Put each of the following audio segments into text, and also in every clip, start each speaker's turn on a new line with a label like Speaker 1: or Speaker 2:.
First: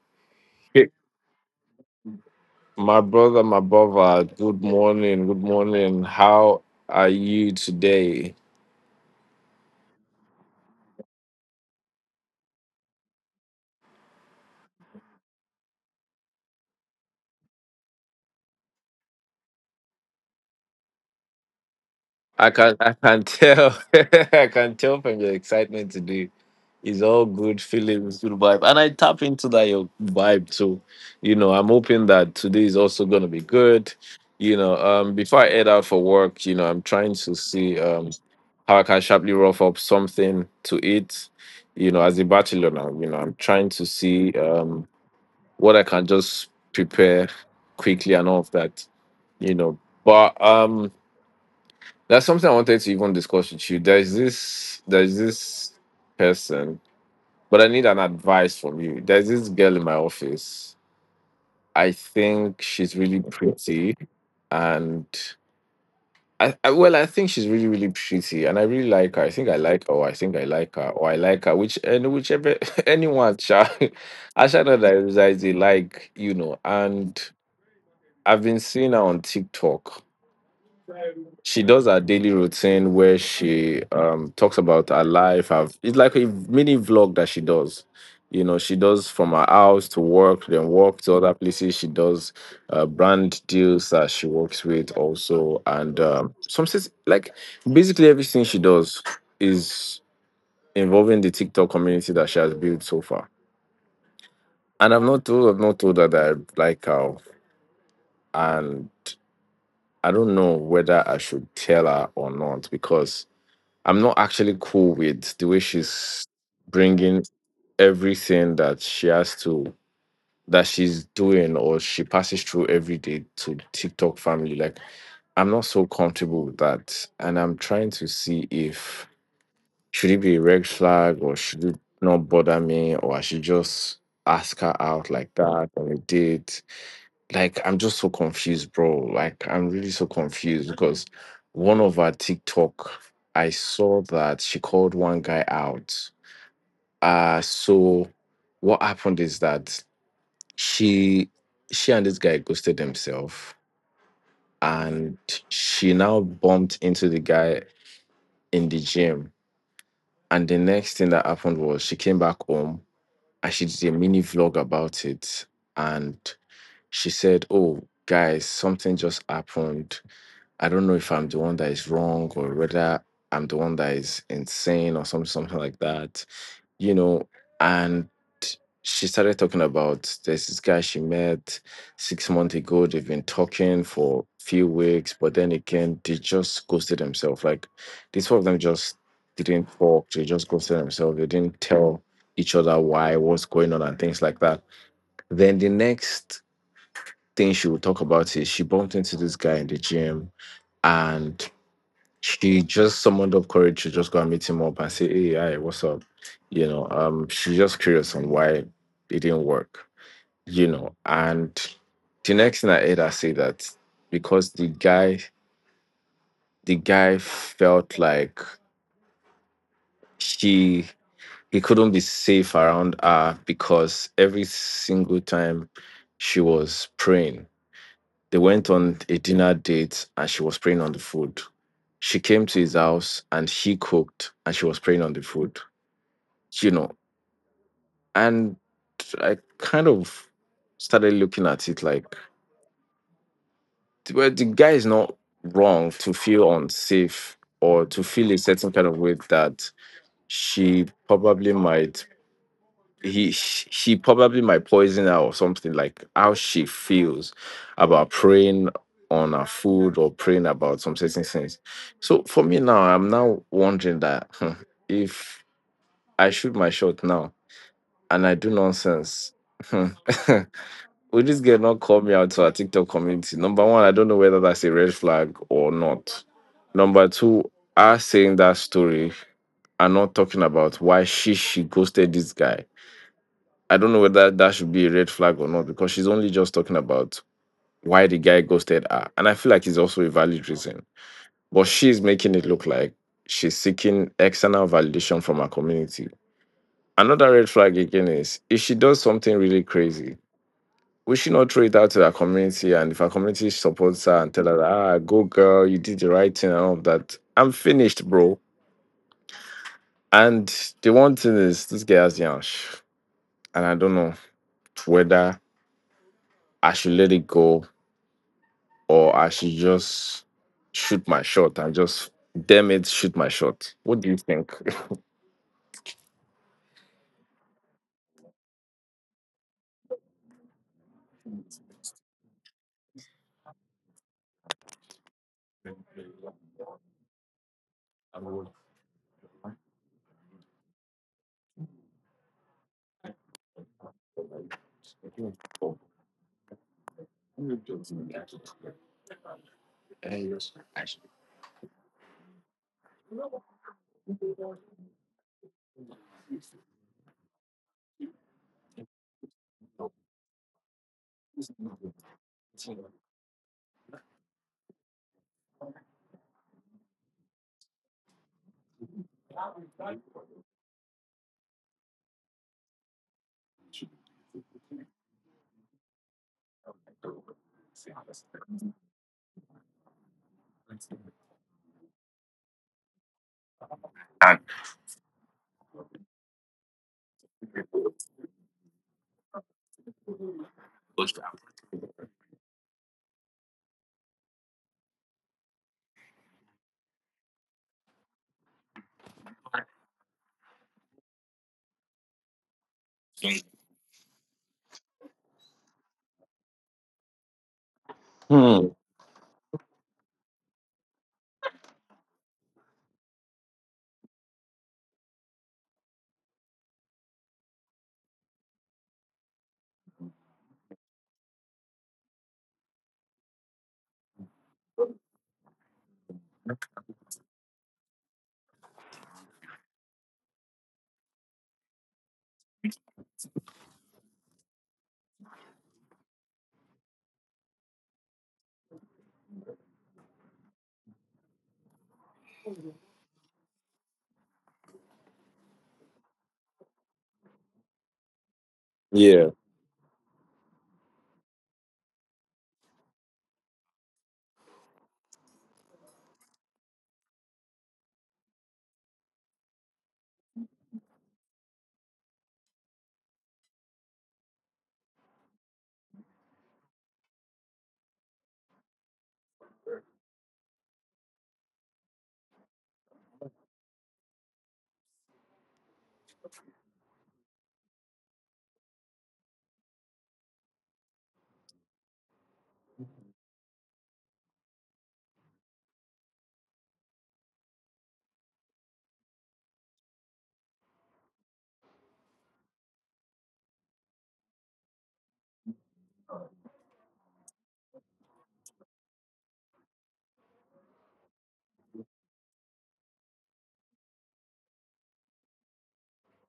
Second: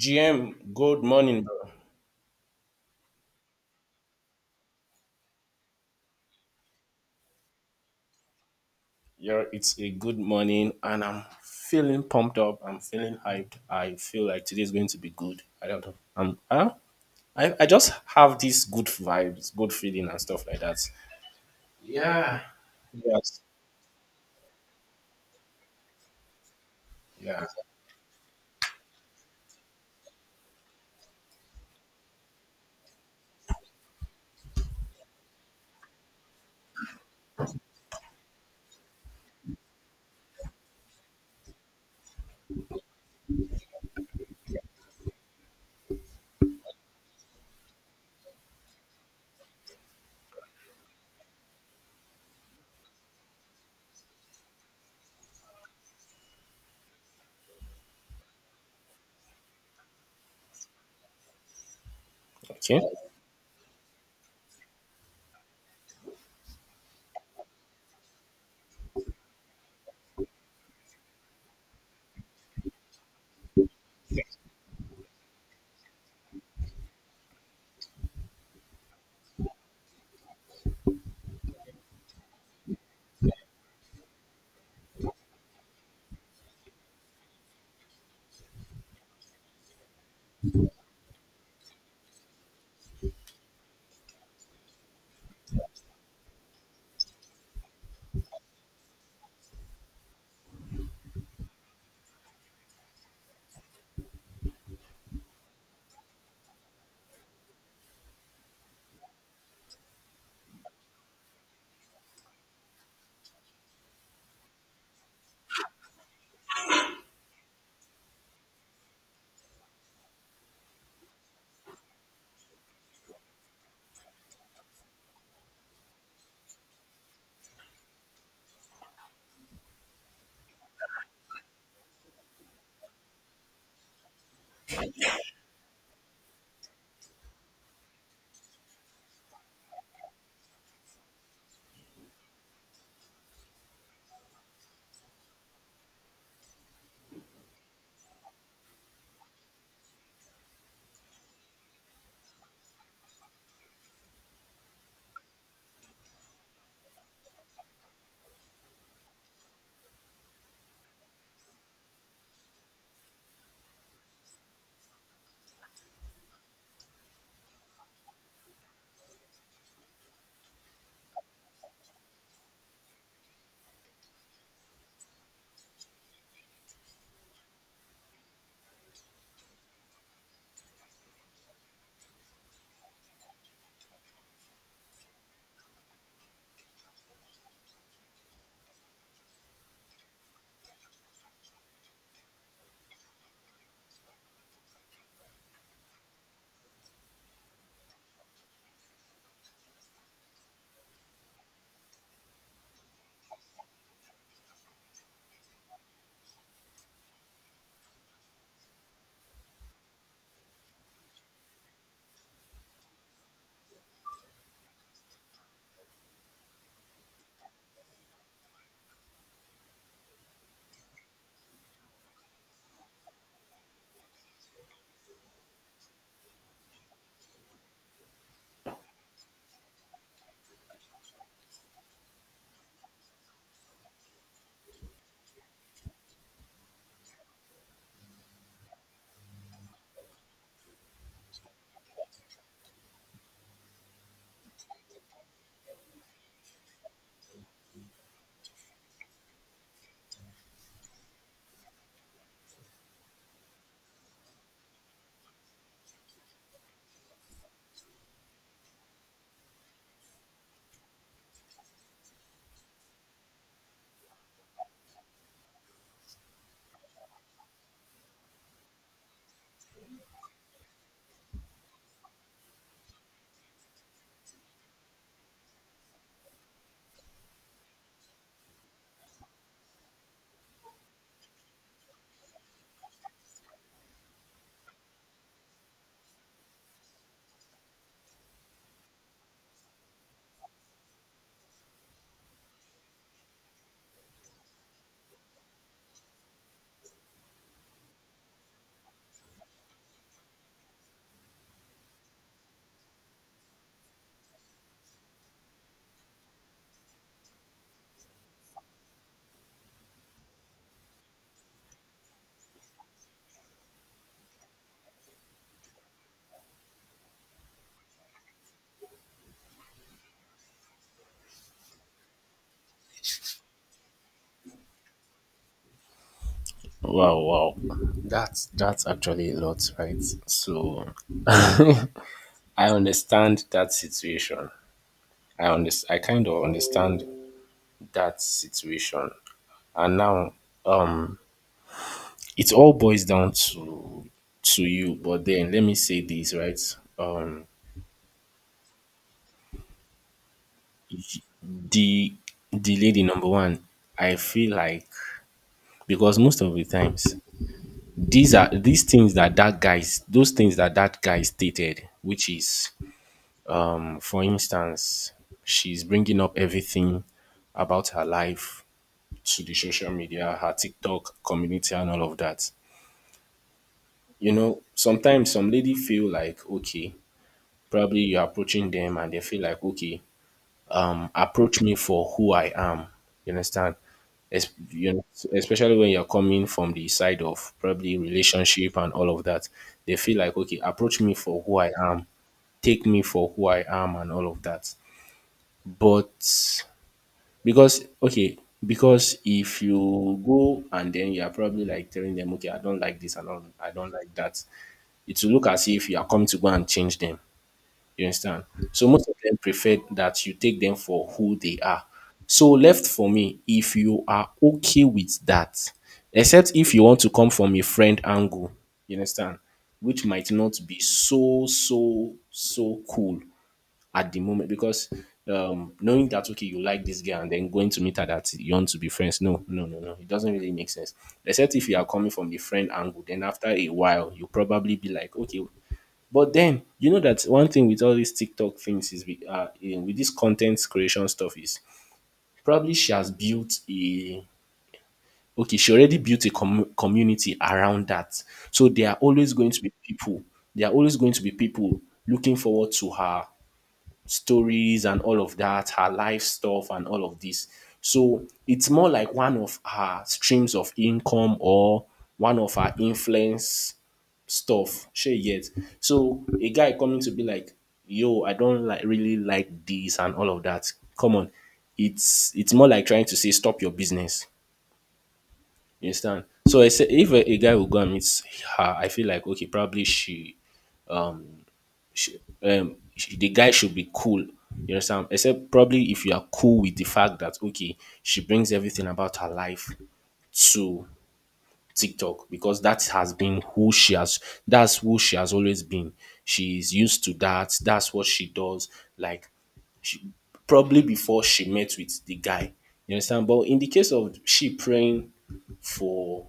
Speaker 1: GM,
Speaker 2: Hey,
Speaker 1: good morning, bro.
Speaker 2: my brother, my brother, good morning, good morning. How are you today?
Speaker 1: Yeah, it's a good morning, and I'm feeling pumped up. I'm feeling hyped. I feel like today is going to be good. I don't know. Huh? I just have these good vibes, good feeling, and stuff like that. Yeah.
Speaker 2: I can
Speaker 1: Yes.
Speaker 2: tell. I can tell from your excitement today. It's all
Speaker 1: Yeah.
Speaker 2: good feelings, good vibe. And I tap into that your vibe too. You know, I'm hoping that today is also gonna be good. You know, before I head out for work, you know, I'm trying to see how I can sharply rough up something to eat. You know, as a bachelor now, you know, I'm trying to see what I can just prepare quickly and all of that, you know. But that's something I wanted to even discuss with you. There's this person, but I need an advice from you. There's this girl in my office. I think
Speaker 1: Okay.
Speaker 2: she's really pretty, and I think she's really really pretty and I really like her. I think I like her or I think I like her or I like her, which and whichever, anyone shall I shall know that I like, you know. And I've been seeing her on TikTok. She does her daily routine where she talks about her life. Her, it's like a mini vlog that she does. You know, she does from her house to work, then work to other places. She does brand deals that she works with also, and like basically everything she does is involving the TikTok community that she has built so far. And I've not told her that I like her, and I don't know whether I should tell her or not because I'm not actually cool with the way she's bringing everything that she has to, that she's doing or she passes through every day to TikTok family. Like I'm not so comfortable with that, and I'm trying to see if should it be a red flag or should it not bother me, or I should just ask her out like that on a date. Like I'm just so confused, bro. Like I'm really so confused because one of our TikTok, I saw that she called one guy out. So what happened is that she she and this guy ghosted themselves, and she now bumped into the guy in the gym. And the next thing that happened was she came back home and she did a mini vlog about it. And she said, "Oh, guys, something just happened. I don't know if I'm the one that is wrong or whether I'm the one that is insane or something, something like that, you know." And she started talking about there's this guy she met six months ago. They've been talking for a few weeks, but then again, they just ghosted themselves. Like these four of them just didn't talk. They just ghosted themselves. They didn't tell each other why, what's going on, and things like that. Then the next thing she would talk about is she bumped into this guy in the gym, and she just summoned up courage to just go and meet him up and say, "Hey, hi, what's up?" You know, she's just curious on why it didn't work. You know, and the next thing I heard her say that because the guy felt like she he couldn't be safe around her because every single time she was praying, they went on a dinner date and she was praying on the food. She came to his house and he cooked and she was praying on the food, you know. And I kind of started looking at it like, well, the guy is not wrong to feel unsafe or to feel a certain kind of way, that she probably might, he probably might poison her or something, like how she feels about praying on her food or praying about some certain things. So for me now, I'm now wondering that, hmm, if I shoot my shot now and I do nonsense, hmm, will this girl not call me out to our TikTok community? Number one, I don't know whether that's a red flag or not. Number two, us saying that story and not talking about why she ghosted this guy. I don't know whether that should be a red flag or not, because she's only just talking about why the guy ghosted her, and I feel like it's also a valid reason. But she's making it look like she's seeking external validation from her community. Another red flag again is if she does something really crazy, we should not throw it out to our community. And if our community supports her and tell her, ah, go girl, you did the right thing and all of that, I'm finished, bro. And the one thing is, this guy has Yansh. And I don't know whether I should let it go or I should just shoot my shot and just, damn it, shoot my shot. What do you think?
Speaker 1: Wow, wow. That's actually a lot, right? So I understand that situation. I understand. I kind of understand that situation, and now, um, it all boils down to you, but then let me say this right. um the the lady, number one, I feel like, because most of the times, these are these things that guys, those things that guy stated, which is, for instance, she's bringing up everything about her life to the social media, her TikTok community, and all of that. You know, sometimes some lady feel like, okay, probably you're approaching them and they feel like, okay, approach me for who I am. You understand?
Speaker 2: And-
Speaker 1: You know, especially when you're coming from the side of probably relationship and all of that, they feel like, okay, approach me for who I am, take me for who I am, and all of that. But because okay, because if you go and then you're probably like telling them, okay, I don't like this, I don't like that, it will look as if you are coming to go and change them. You understand?
Speaker 2: Hmm.
Speaker 1: So most of them prefer that you take them for who they are. So left for me, if you are okay with that, except if you want to come from a friend angle, you understand, which might not be so so so cool at the moment because knowing that okay, you like this guy and then going to meet her that you want to be friends, no no no no, it doesn't really make sense. Except if you are coming from the friend angle, then after a while you probably be like okay. But then you know that one thing with all these TikTok things is with this content creation stuff is probably she has built a okay, she already built a community around that. So there are
Speaker 2: Yeah.
Speaker 1: always going to be people. There are always going to be people looking forward to her stories and all of that, her life stuff and all of this. So it's more like one of her streams of income or one of her influence stuff. Sure, yet. So a guy coming to be like, yo, I don't like really like this and all of that. Come on. It's more like trying to say stop your business. You understand? So I say if a guy will go and meet her, I feel like okay, probably sh- the guy should be cool. You understand? Except probably if you are cool with the fact that okay, she brings everything about her life to TikTok, because that has been who she has that's who she has always been. She's used to that. That's what she does. Like she probably before she met with the guy. You understand? But in the case of she praying for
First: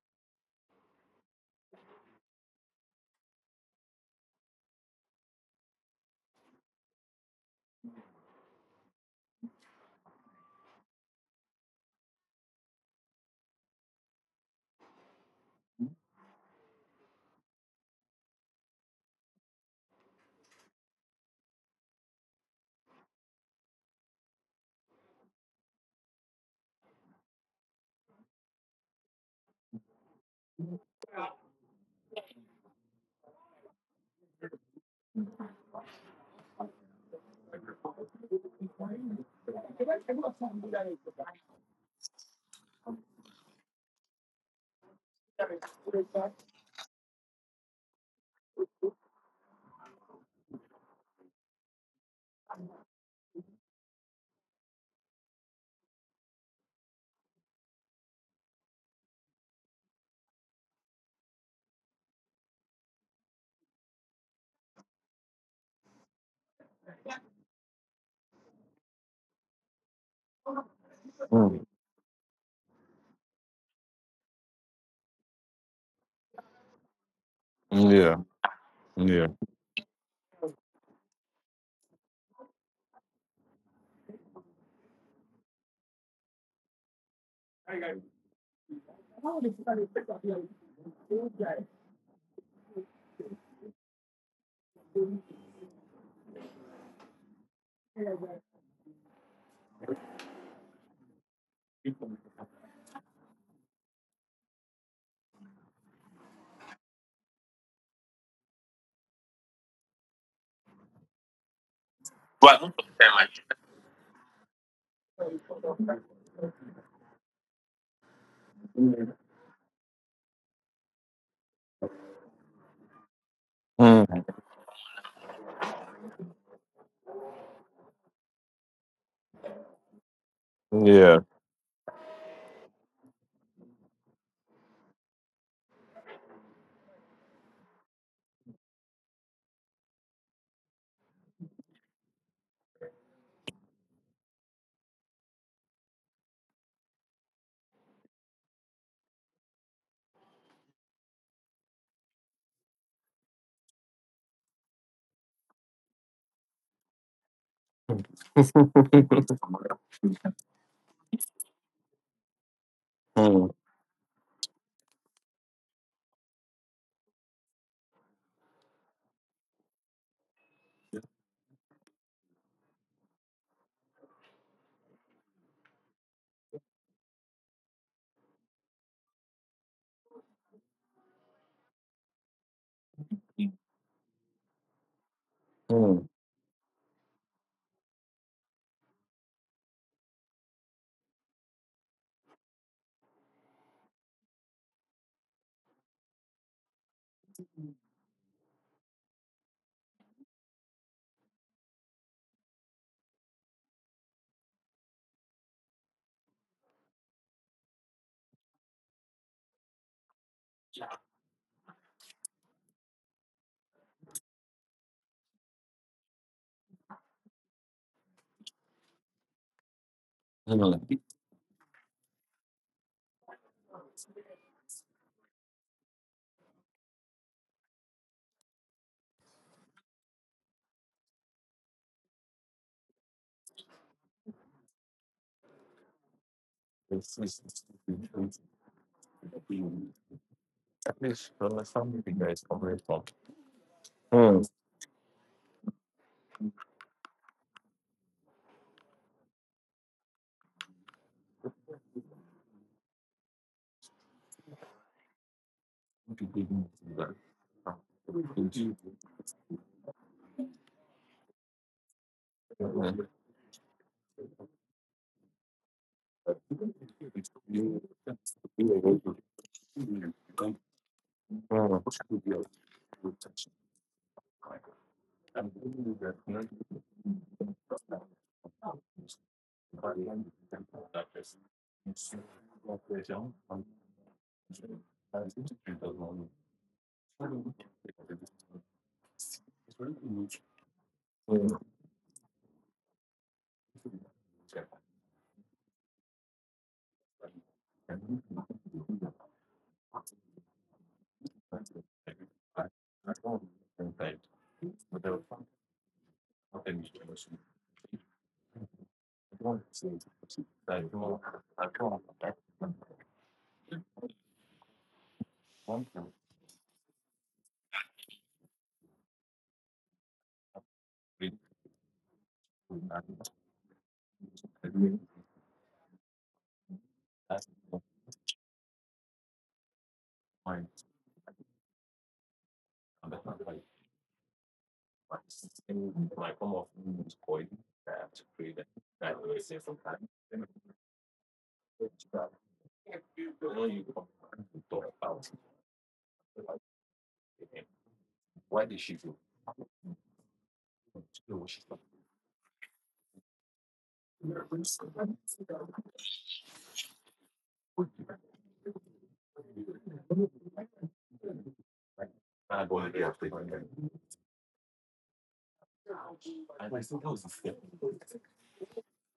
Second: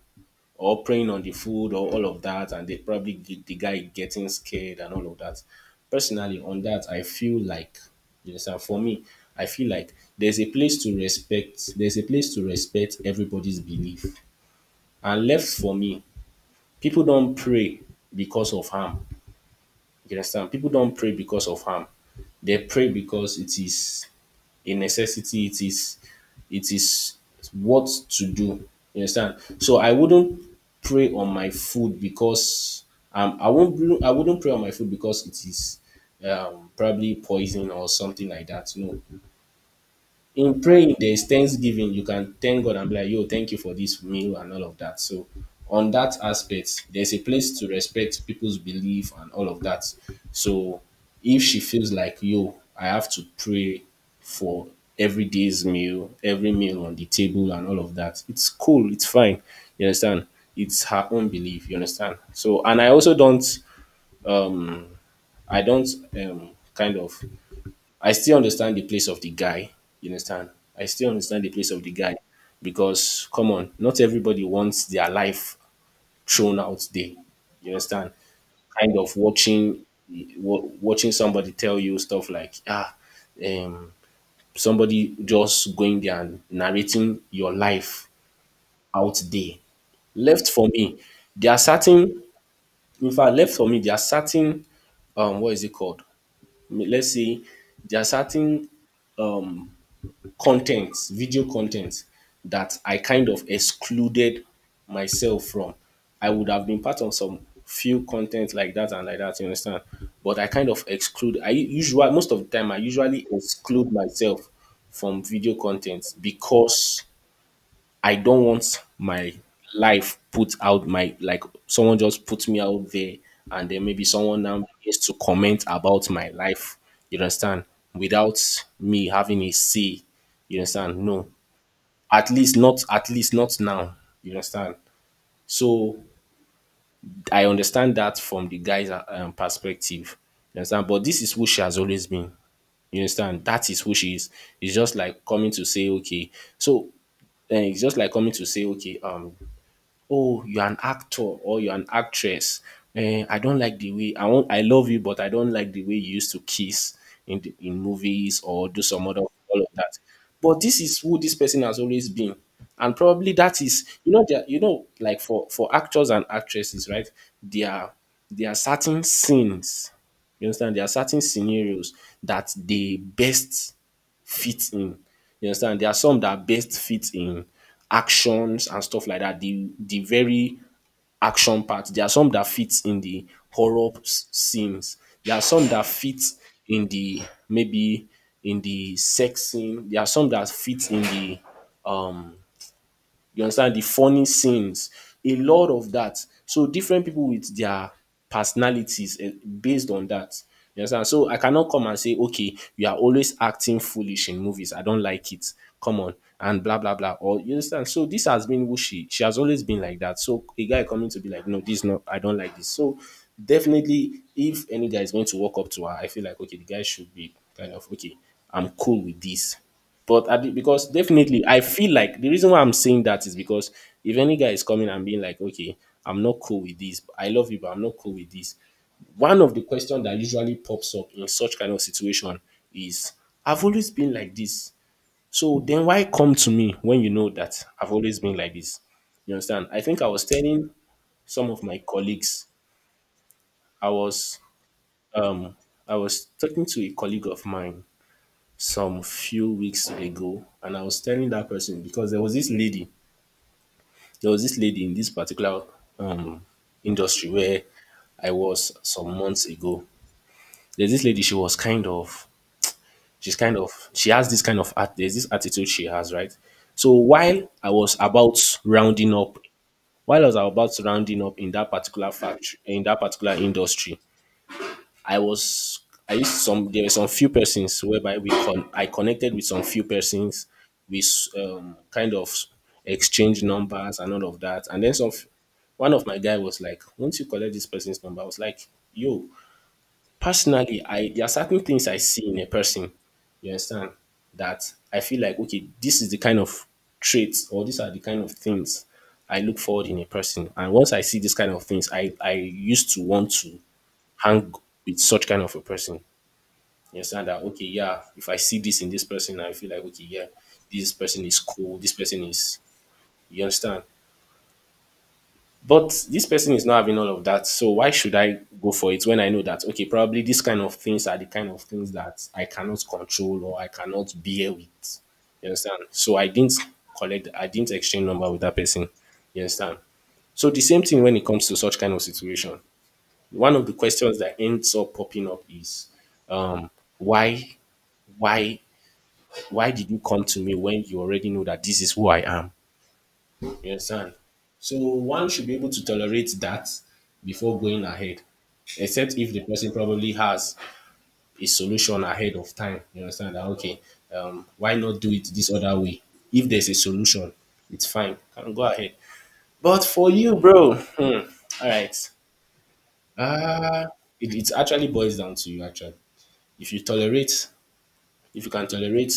Speaker 1: or preying on the food or all of that, and they probably get the guy getting scared and all of that. Personally, on that, I feel like yes, and for me, I feel like there's a place to respect. There's a place to respect everybody's belief. And left for me, people don't pray because of harm. You understand? People don't pray because of harm. They pray because it is a necessity. It is what to do. You understand? So I wouldn't pray on my food because I won't bl- I wouldn't pray on my food because it is probably poison or something like that. No, in praying there is thanksgiving. You can thank God and be like, yo, thank you for this meal and all of that. So on that aspect, there's a place to respect people's belief and all of that. So if she feels like, yo, I have to pray for every day's meal, every meal on the table and all of that, it's cool, it's fine. You understand? It's her own belief. You understand? So, and I also don't, I don't kind of I still understand the place of the guy. You understand? I still understand the
Speaker 2: Hmm.
Speaker 1: place of the guy because, come on, not everybody wants their life thrown out there. You understand?
Speaker 2: Yeah.
Speaker 1: Kind of
Speaker 2: Yeah.
Speaker 1: watching, watching somebody tell you stuff like, ah, um, somebody just going there and narrating your life out there. Left for me, there are certain, in fact, left for me, there are certain, what is it called? Let's say there are certain um contents, video contents that I kind of excluded myself from. I would have been part of some few content like that and like that, you understand? But I kind of exclude. I usually most of the time I usually exclude myself from video contents because I don't want my life put out, my like someone just put me out there and then maybe
Speaker 2: Hmm.
Speaker 1: someone now begins to comment about my life, you understand, without me having a say, you understand?
Speaker 2: Yeah.
Speaker 1: No. At least not, at least not now. You understand? So I understand that from the guy's perspective. You understand? But this is who she has always been. You understand? That is who she is. It's just like coming to say okay. So it's just like coming to say, okay, oh, you're an actor or you're an actress. Eh, I don't like the way I want. I love you, but I don't like the way you used to kiss in movies or do some other all of that. But this is who this person has always been, and probably
Speaker 2: Hmm.
Speaker 1: that is, you know, there you know, like for actors and actresses, right? There are certain scenes, you understand? There are certain scenarios that they best fit in. You understand. There are some that best fit in actions and stuff like that. The very action part. There are some that fit in the horror scenes. There are some that
Speaker 2: Hmm.
Speaker 1: fit in the maybe in the sex scene. There are some that fit in the um you understand, the funny scenes, a lot of that. So different people with their personalities eh, based on that. You understand? So I cannot come and say, okay, you are always acting foolish in movies. I don't like it. Come on. And blah blah blah. Or you understand? So this has been who she has always been like that. So a guy coming to be like, no, this is not, I don't like this. So definitely if any guy is going to walk up to her, I feel like okay, the guy should be kind of okay, I'm cool with this. But at the, because definitely, I feel like the reason why I'm saying that is because if any guy is coming and being like, okay, I'm not cool with this, I love you, but I'm not cool with this. One of the questions that usually pops up in such kind of situation is, I've always been like this. So then why come to me when you know that I've always been like this? You understand? I think I was telling some of my colleagues, I was
Speaker 2: Hmm.
Speaker 1: um I was talking to a colleague of mine some few weeks ago, and I was telling that person because there was this lady, there was this lady in this particular um, industry where I was some months ago. There's this lady, she was kind of,
Speaker 2: Hmm.
Speaker 1: she's kind of, she has this kind of, there's this attitude she has, right? So while I was about rounding up, while I was about rounding up in that particular factory, in that particular industry, I was I used some there were some few persons whereby I connected with some few persons. Kind of exchange numbers and all of that, and then some. One of my guy was like, "Once you collect this person's number," I was like, "Yo, personally, I there are certain things I see in a person. You understand that I feel like okay, this is the kind of traits or these are the kind of things I look forward in a person. And once I see these kind of things, I used to want to hang with such kind of a person. You understand that? Okay, yeah. If I see this in this person, I feel like okay, yeah, this person is cool. This person is. You understand? But this person is not having all of that. So why should I go for it when I know that okay, probably these kind of things are the kind of things that I cannot control or I cannot bear with. You understand? So I didn't collect. I didn't exchange number with that person. You understand? So the same thing when it comes to such kind of situation. One of the questions that ends up popping up is um, why why why did you come to me when you already know that this is who I am? You understand? So one should be able to tolerate that before going ahead. Except if the person probably has a solution ahead of time. You understand that okay, why not do it this other way? If there's a solution, it's fine. Can go ahead. But for you, bro, hmm, all right. Uh it actually boils down to you actually. If you tolerate, if you can tolerate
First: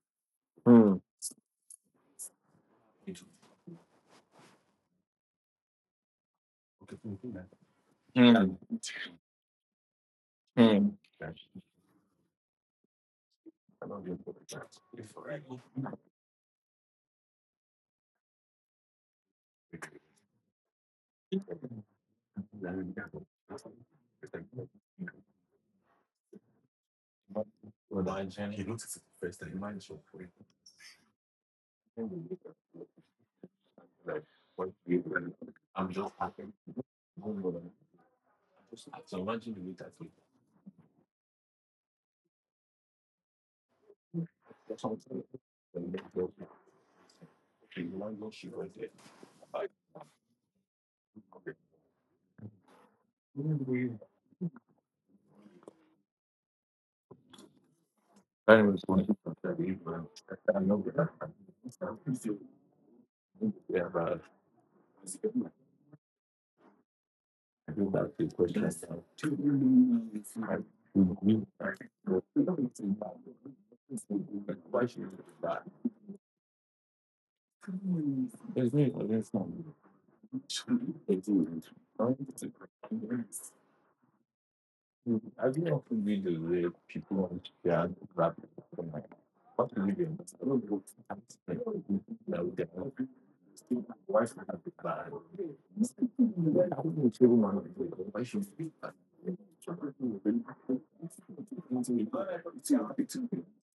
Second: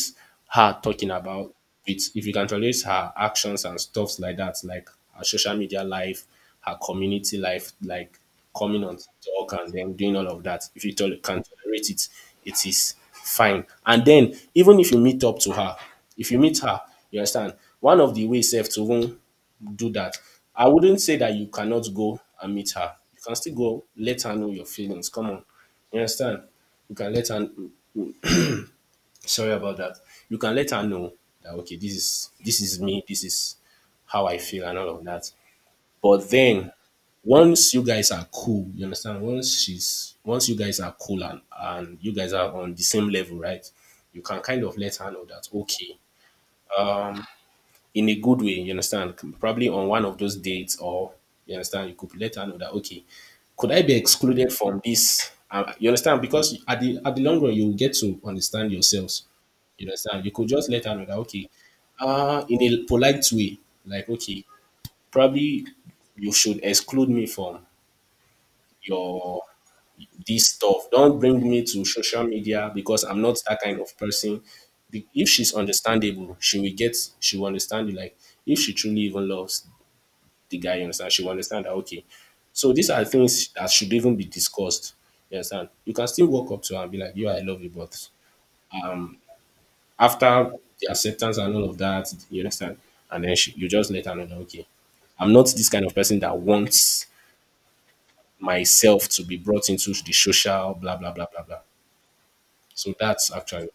Speaker 1: her talking about it, if you can tolerate her actions and stuffs like that, like her social media life, her community life, like coming on talk and then doing all of that, if you can tolerate it, it is fine. And then even if you meet up to her, if you meet her, you understand, one of the ways safe to even do that. I wouldn't say that you cannot go and meet her. You can still go, let her know your feelings. Come on. You understand? You can let her, sorry about that. You can let her know that okay, this is me, this is how I feel and all of that. But then once you guys are cool, you understand? Once you guys are cool and you guys are on the same level, right? You can kind of let her know that okay, in a good way, you understand? Probably on one of those dates, or you understand, you could let her know that okay, could I be excluded from this? You understand? Because at the long run, you will get to understand yourselves. You understand? You could just let her know that okay, in a polite way, like okay, probably you should exclude me from your this stuff. Don't bring me to social media because I'm not that kind of person. If she's understandable, she will understand you. Like, if she truly even loves the guy, you understand, she will understand that, okay. So these are things that should even be discussed. You understand? You can still walk up to her and be like, "You, I love you, but after the acceptance and all of that, you understand? And then you just let her know that okay, I'm not this kind of person that wants myself to be brought into the social blah blah blah blah blah. So that's actually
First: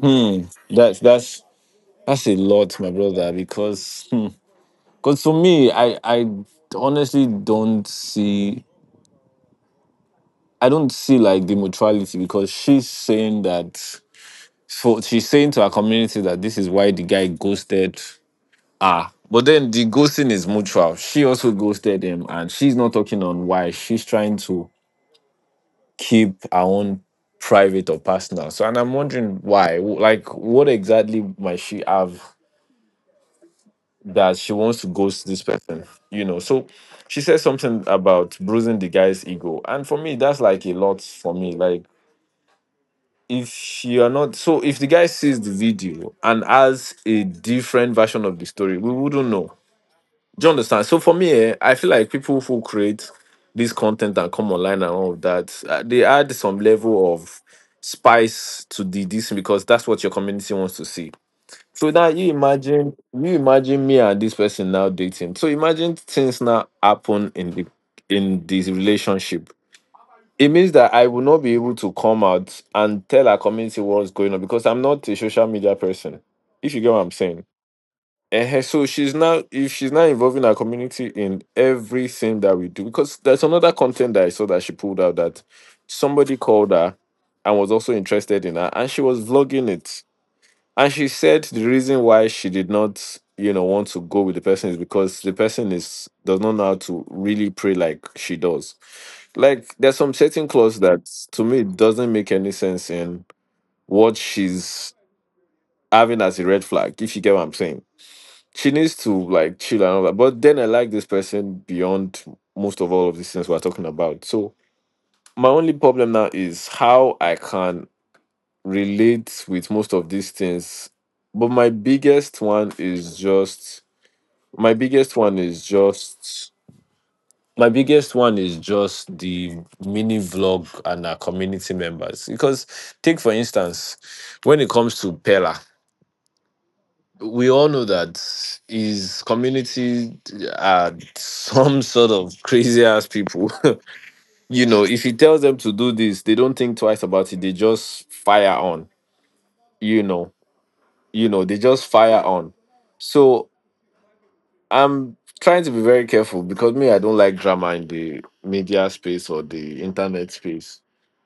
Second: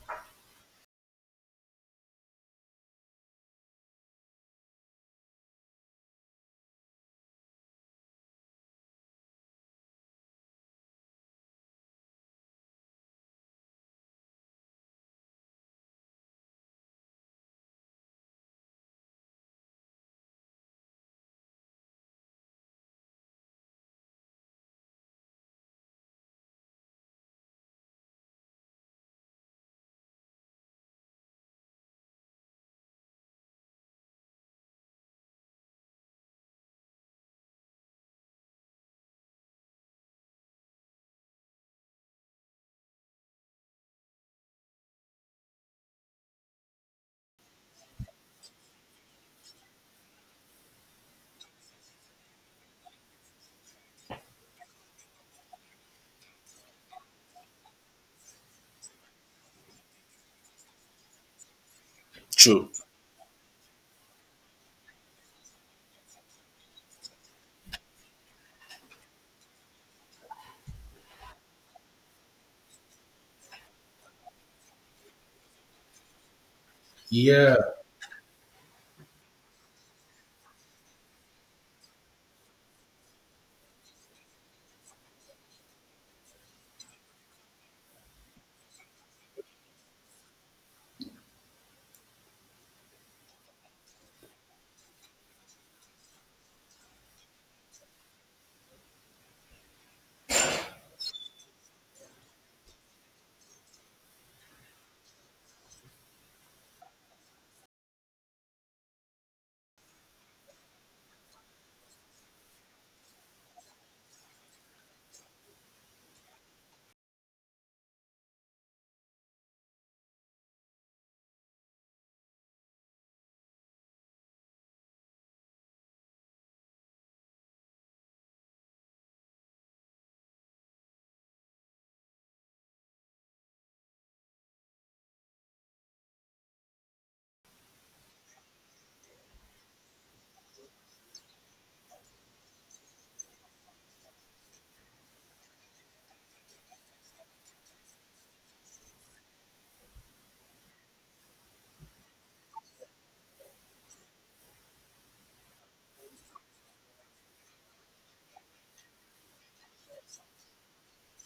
Speaker 2: Hmm. That's that's a lot, my brother. Because hmm, because for me, I honestly don't see, I don't see like the mutuality, because she's saying that, for she's saying to her community that this is why the guy ghosted her. But then the ghosting is mutual. She also ghosted him, and she's not talking on why. She's trying to keep her own private or personal. So, and I'm wondering why. Like, what exactly might she have that she wants to ghost this person, you know. So she said something about bruising the guy's ego. And for me, that's like a lot for me. Like, if you are not so, if the guy sees the video and has a different version of the story, we wouldn't know. Do you understand? So for me, eh, I feel like people who create this content and come online and all of that, they add some level of spice to the this, because that's what your community wants to see. So now you
Speaker 1: true.
Speaker 2: imagine, me and this person now dating. So imagine things now happen in the in this relationship. It means that I will not be able to come out and tell our community what's going on, because I'm not a social media person. If you get what I'm saying.
Speaker 1: Yeah,
Speaker 2: And so she's now, if she's now involving our community in everything that we do, because there's another content that I saw that she pulled out that somebody called her and was also interested in her and she was vlogging it, and she said the reason why she did not, you know, want to go with the person is because the person is does not know how to really pray like she does. Like there's some certain clause that to me doesn't make any sense in what she's having as a red flag, if you get what I'm saying. She needs to like chill and all that. But then I like this person beyond most of all of these things we're talking about. So my only problem now is how I can relate with most of these things, but my biggest one is just my biggest one is just my biggest one is just the mini vlog and our community members. Because take for instance when it comes to pella, we all know that his community are some sort of crazy ass people. You know, if he tells them to do this, they don't think twice about it, they just fire on, you know. You know they just fire on So I'm trying to be very careful because me, I don't like drama in the media space or the internet space.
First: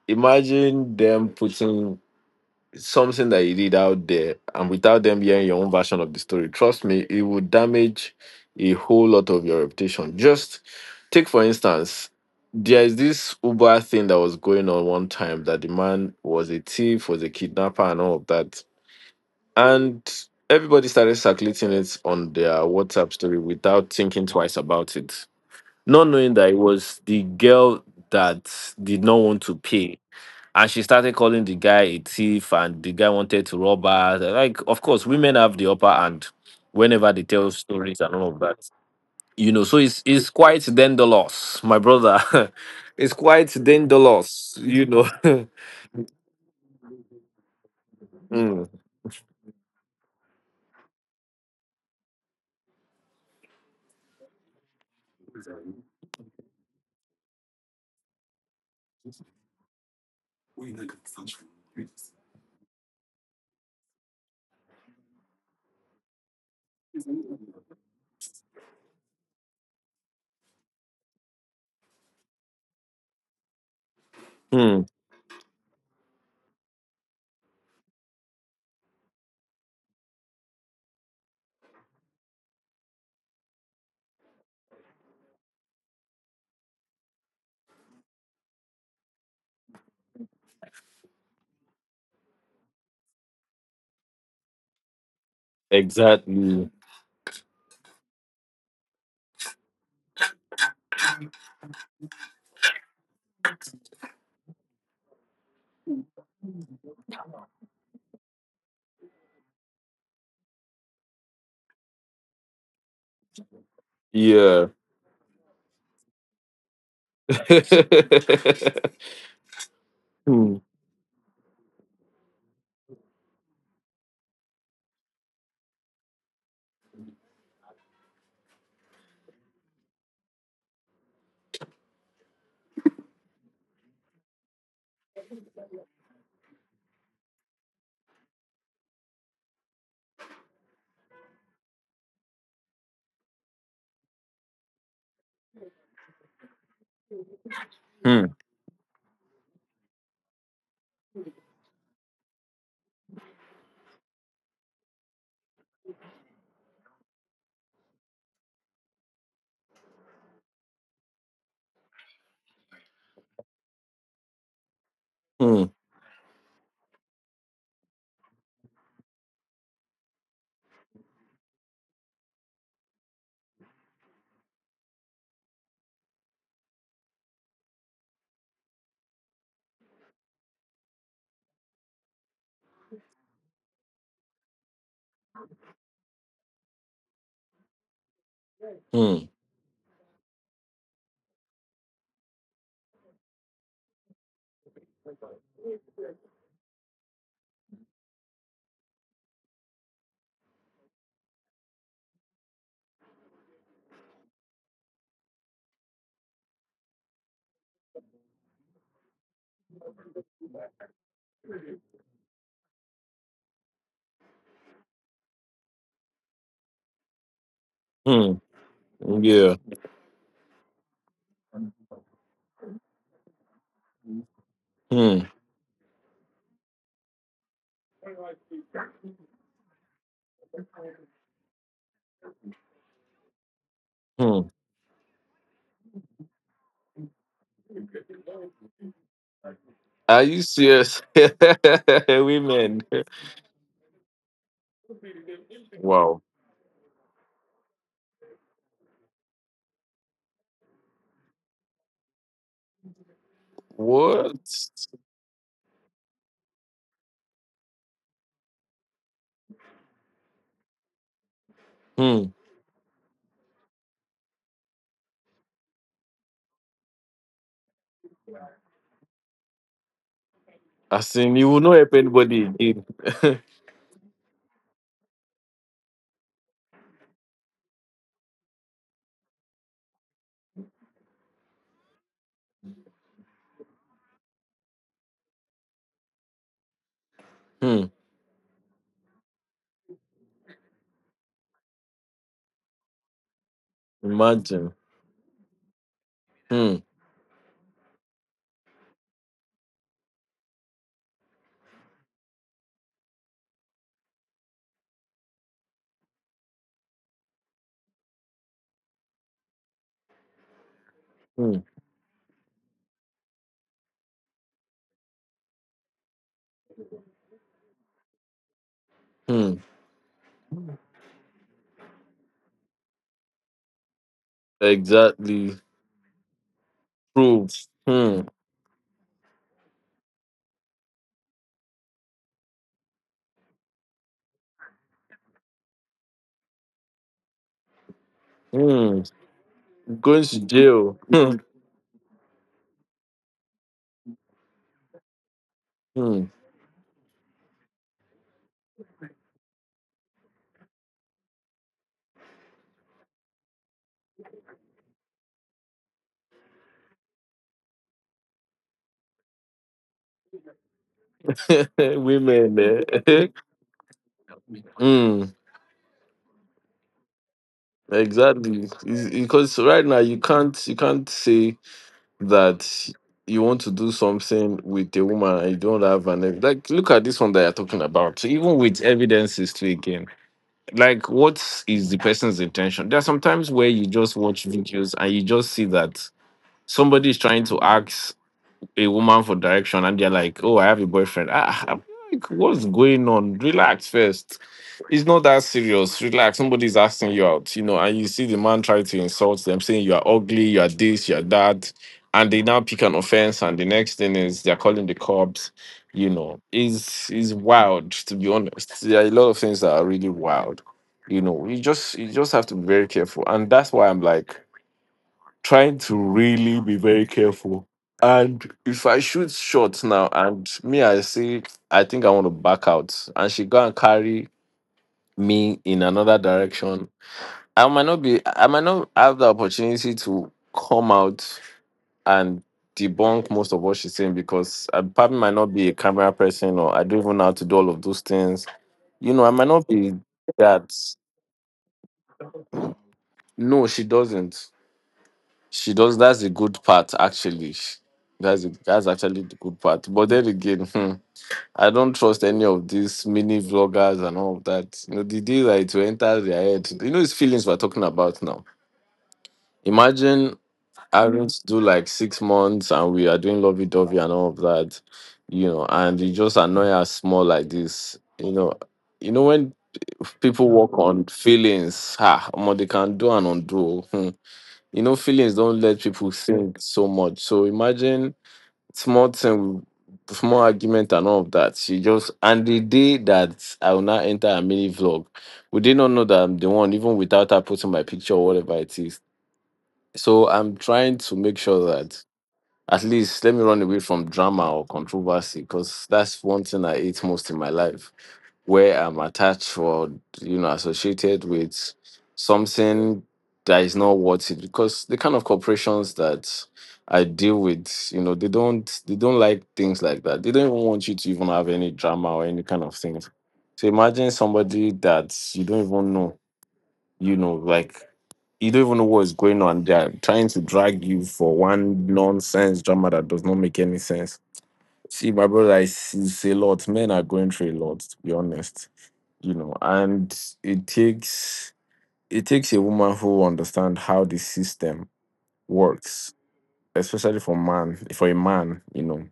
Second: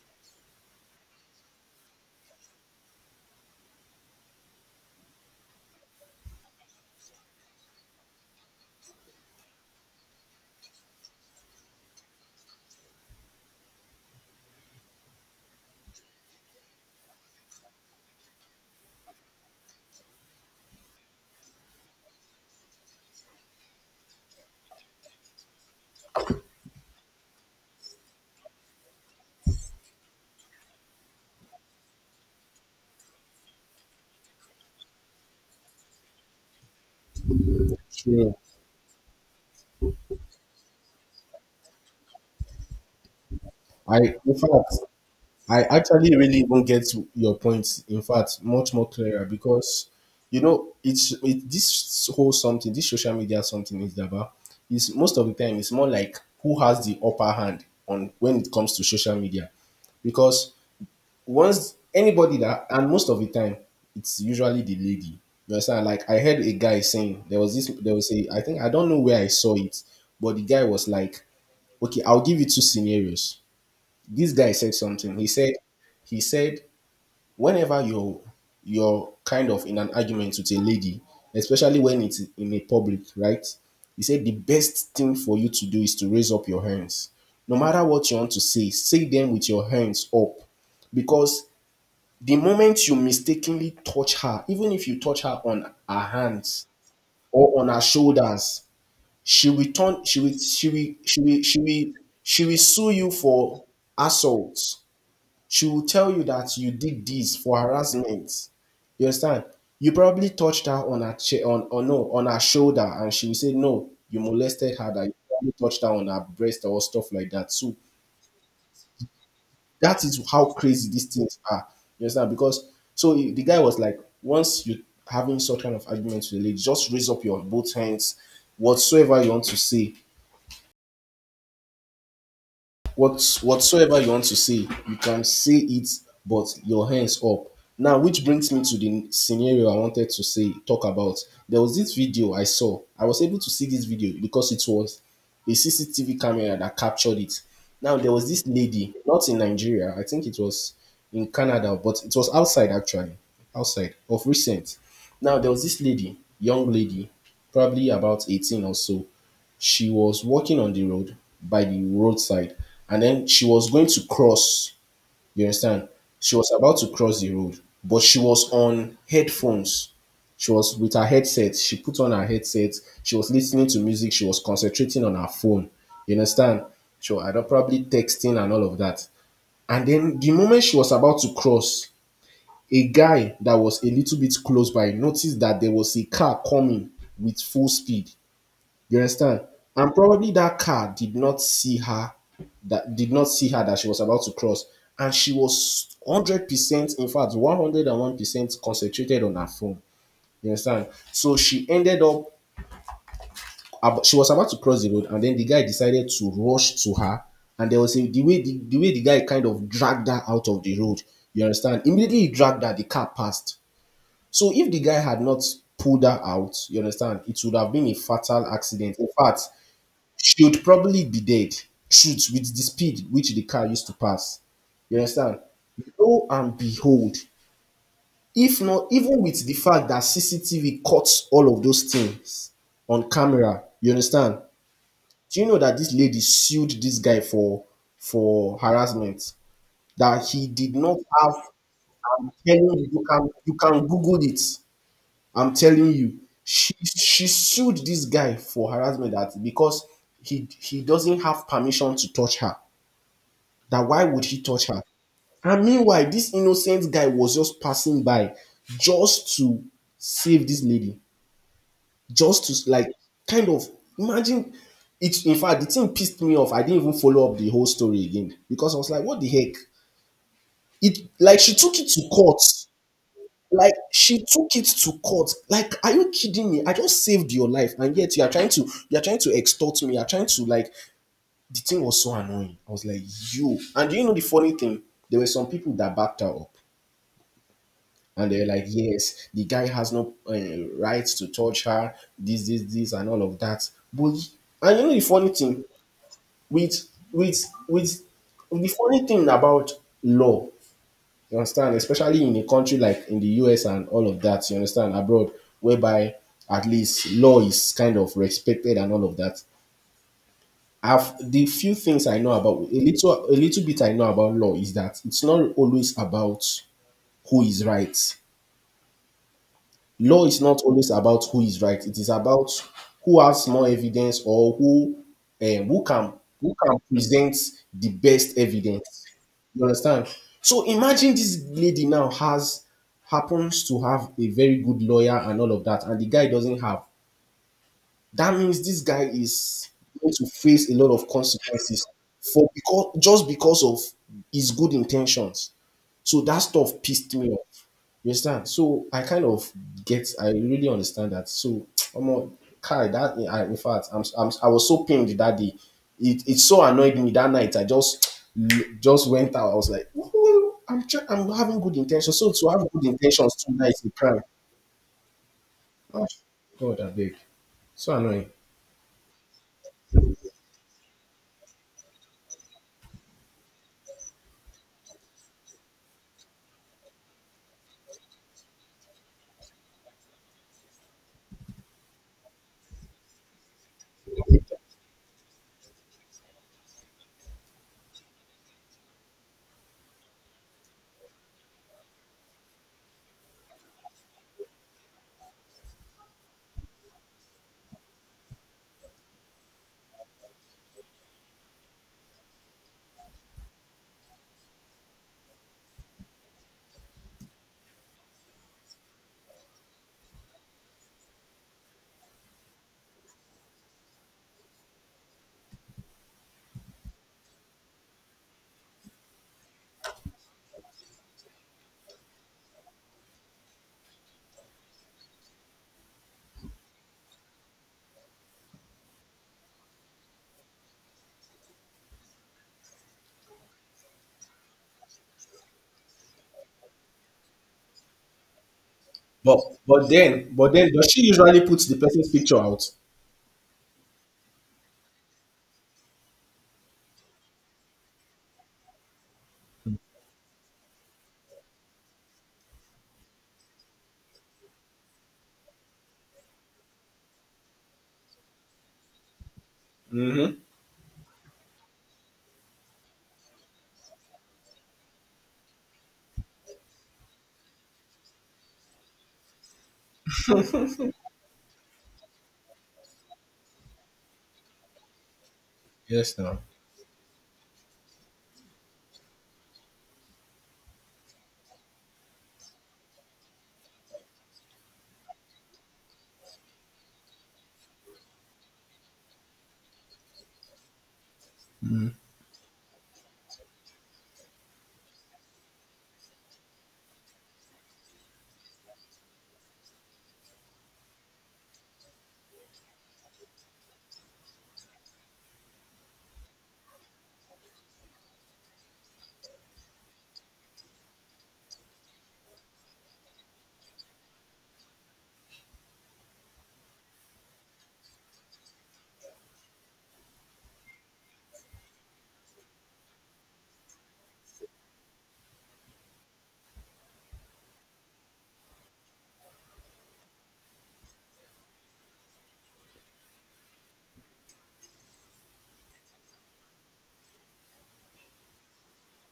Speaker 2: Imagine them putting something that you did out there, and without them hearing your own version of the story, trust me, it would damage a whole lot of your reputation. Just take for instance, there is this Uber thing that was going on one time, that the man was a thief, was a kidnapper and all of that, and everybody started circulating it on their WhatsApp story without thinking twice about it, not knowing that it was the girl that did not want to pay. And she started calling the guy a thief, and the guy wanted to rob her. Like, of course, women have the upper hand whenever they tell stories and all
Speaker 1: true.
Speaker 2: of that. You know, so it's quite dangerous, my brother. It's quite
Speaker 1: I, in fact,
Speaker 2: dangerous, you know.
Speaker 1: I actually really even get to your point. In fact,
Speaker 2: Mm,
Speaker 1: much more clearer because you know this whole something, this social media something is about is most of the time it's more like who has the upper hand on when it comes to social media because once anybody that, and most of the time it's usually the lady. You understand? Like I heard a guy saying there was a, I think I don't know where I saw it, but the guy was like, okay, I'll give you two scenarios. This guy said
Speaker 2: mm,
Speaker 1: something. He said whenever you're kind of in an argument with a lady, especially when it's in a public, right? He said the best thing for you to do is to raise up your hands. No matter what you want to say, say them with your hands up. Because the moment you mistakenly touch her, even if you touch her on her hands
Speaker 2: exactly.
Speaker 1: or on her shoulders, she will turn she will she will she will she will she will sue you for assault. She will tell you that you did this for harassment. You understand? You probably touched her on her chair, on or no, on her shoulder, and she will say, No, you
Speaker 2: Yeah.
Speaker 1: molested her, that you probably touched her on her breast or stuff like that. So that is how
Speaker 2: Hmm.
Speaker 1: crazy these things are. You understand? Because the guy was like, once you having such kind of argument with a lady, just raise up your both hands, whatsoever you want to say. Whatsoever you want to say, you can say it, but your hands up. Now, which brings me to the scenario I wanted to say talk about. There was this video I saw. I was able to see this video because it was a CCTV camera that captured it. Now, there
Speaker 2: Hmm.
Speaker 1: was this lady, not in Nigeria, I think it was in Canada, but it was outside actually, outside of recent. Now, there was this lady, young lady, probably about 18 or so, she was walking on the road by the roadside, and then she was going to cross, you
Speaker 2: Hmm.
Speaker 1: understand, she was about to cross the road, but she was on headphones. She was with her headset. She put on her headset. She was listening to music. She was concentrating on her phone. You understand, she was probably texting and all of that. And then the moment she was about to cross, a guy that was a little bit close by noticed that there was a car coming with full speed. You
Speaker 2: Hmm.
Speaker 1: understand? And probably that car did not see her, that did not see her that she was about to cross. And she was hundred percent, in fact, one hundred and one percent concentrated on her phone. You understand? So she ended up she was about to cross the road, and then the guy decided to rush to her. And there was a, the way the guy kind of dragged her out of the road. You understand? Immediately he dragged her, the car passed. So if the guy had not pulled her out, you understand, it would have been a
Speaker 2: Hmm.
Speaker 1: fatal accident. In fact,
Speaker 2: Yeah.
Speaker 1: should probably be dead. Shoot with the speed which the car used to pass. You
Speaker 2: Hmm.
Speaker 1: understand? Lo and behold, if not even with the fact that CCTV cuts all of those things on camera, you understand?
Speaker 2: Hmm.
Speaker 1: Do you know that this lady sued this guy for harassment?
Speaker 2: Are
Speaker 1: That
Speaker 2: you
Speaker 1: he did not
Speaker 2: serious?
Speaker 1: have, I'm telling
Speaker 2: Women.
Speaker 1: you, you can Google it. I'm telling you.
Speaker 2: Wow.
Speaker 1: She sued this guy for harassment that because he doesn't have permission to touch her. That why would
Speaker 2: What?
Speaker 1: he touch her? And meanwhile, this innocent guy was just passing by just to save this lady,
Speaker 2: Hmm.
Speaker 1: just to like kind of imagine it. In fact, the thing pissed me off. I didn't even follow up the whole story again because I was like, what the heck?
Speaker 2: I
Speaker 1: It
Speaker 2: in,
Speaker 1: like
Speaker 2: you
Speaker 1: she
Speaker 2: will not
Speaker 1: took it
Speaker 2: help
Speaker 1: to court.
Speaker 2: anybody again.
Speaker 1: Like she took it to court. Like, are you kidding me? I just saved your life, and yet you are trying to extort me. You are trying to like, the thing was so annoying. I was like, you. And do you know the funny thing? There were some people that backed her up.
Speaker 2: Hmm.
Speaker 1: And they're like, yes, the guy has no rights to touch her, this, and all of that. But
Speaker 2: Imagine.
Speaker 1: and you know the funny thing
Speaker 2: Hmm.
Speaker 1: with with the funny thing about law, you understand, especially in a country like in the US and all of that, you understand, abroad, whereby at least law is kind of respected and all of that. I've the
Speaker 2: Hmm.
Speaker 1: few things I know about, a little bit I know about law, is that it's not always about who is right.
Speaker 2: Hmm.
Speaker 1: Law is not always about who is right. It is about who has more evidence or
Speaker 2: Exactly.
Speaker 1: who can present
Speaker 2: Proof.
Speaker 1: the
Speaker 2: Hmm.
Speaker 1: best evidence. You understand? So imagine this lady now has happens to have a very good lawyer and all of that, and the guy doesn't have. That means this
Speaker 2: Hmm.
Speaker 1: guy is going
Speaker 2: Going
Speaker 1: to
Speaker 2: to
Speaker 1: face a lot
Speaker 2: jail.
Speaker 1: of
Speaker 2: Hmm.
Speaker 1: consequences for, because just because of his good intentions. So
Speaker 2: Hmm.
Speaker 1: that stuff pissed me off. You understand? So I kind of I really understand that. So I'm a, Kai, that I, in fact, I was so pained that day. It so annoyed me that night. I just just went out. I was like, "Woo, I'm I'm having good intentions. So to
Speaker 2: Women.
Speaker 1: have good
Speaker 2: Eh?
Speaker 1: intentions too nice is a crime.
Speaker 2: Hmm.
Speaker 1: Ah, God, I beg. So annoying.
Speaker 2: Exactly. It's- Because right now you can't say that you want to do something with a woman and you don't have an ev- like look at this one that you're talking about. So even with evidences, to again, like, what is the person's intention? There are sometimes where you just watch videos and you just see that somebody is trying to ask a woman for direction and they're like, "Oh, I have a boyfriend." Ah, I'm like, what's going on? Relax first. It's not that serious. Relax. Somebody's asking you out, you know, and you see the man try to insult them, saying you are ugly, you are this, you are that, and they now pick an offense, and the next thing is they're calling the cops. You know, is wild, to be honest. There are a lot of things that are really wild. You know, you just have to be very careful, and that's why I'm like trying to really be very careful. And if I shoot shots now, and me, I say I think I want to back out, and she go and carry me in another direction. I might not have the opportunity to come out and debunk most of what she's saying, because I probably might not be a camera person, or I don't even know how to do all of those things. You know, I
Speaker 1: But
Speaker 2: might not
Speaker 1: but
Speaker 2: be
Speaker 1: then but then
Speaker 2: that.
Speaker 1: does she usually put the person's picture out?
Speaker 2: No, she doesn't. She does, that's the good part actually. That's actually the good part. But then again, hmm, I don't trust any of these mini vloggers and all of that. You know, the day that it will enter their head, you know, it's feelings we're talking about now. Imagine having to do like 6 months and we are doing lovey dovey and all of that, you know, and you just annoy us more like this, you know. You know, when people work on feelings, ha, omo, they can do and undo. Hmm. You know, feelings don't let people
Speaker 1: Yes, now.
Speaker 2: think so much. So imagine small thing, small argument and all of that. She just, and the day that I will not enter a mini vlog, we did not know that I'm the one, even without her putting my picture or whatever it is. So I'm trying to make sure that at least let me run away from drama or controversy, because that's one thing I hate most in my life, where I'm attached or, you know, associated with something that is not worth it. Because the kind of corporations that I deal with, you know, they don't like things like that. They don't even want you to even have any drama or any kind of things. So imagine somebody that you don't even know, you know, like, you don't even know what is going on. They are trying to drag you for one nonsense drama that does not make any sense. See, my brother, I see it's a lot. Men are going through a lot, to be honest. You know, and it takes it takes a woman who understands how the system works, especially for man, for a man, you know,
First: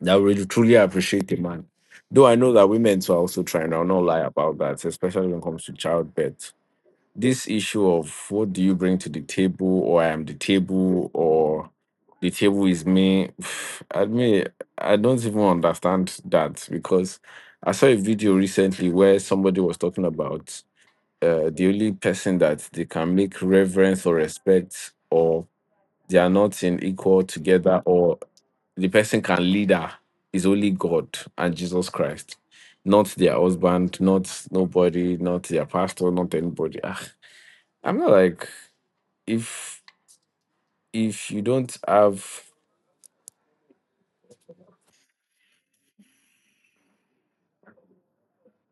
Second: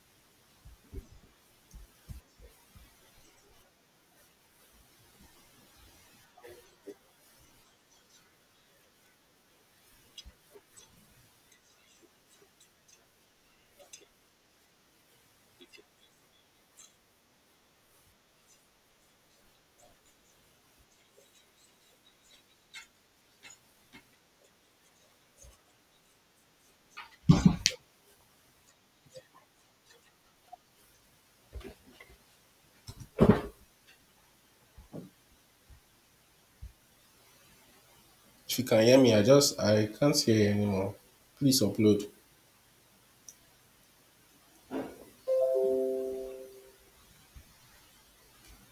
Speaker 2: that will really truly appreciate a man. Though I know that women too are also trying, I'll not lie about that, especially when it comes to childbirth, this issue of what do you bring to the table, or I am the table, or the table is me. I mean, I don't even understand that, because I saw a video recently where somebody was talking about the only person that they can make reverence or respect, or they are not in equal together, or the person can lead her, is only God and Jesus Christ, not their husband, not nobody, not their pastor, not anybody. I'm not like,
Speaker 1: If you can hear me,
Speaker 2: if
Speaker 1: I can't hear you anymore.
Speaker 2: if you
Speaker 1: Please
Speaker 2: don't
Speaker 1: upload.
Speaker 2: have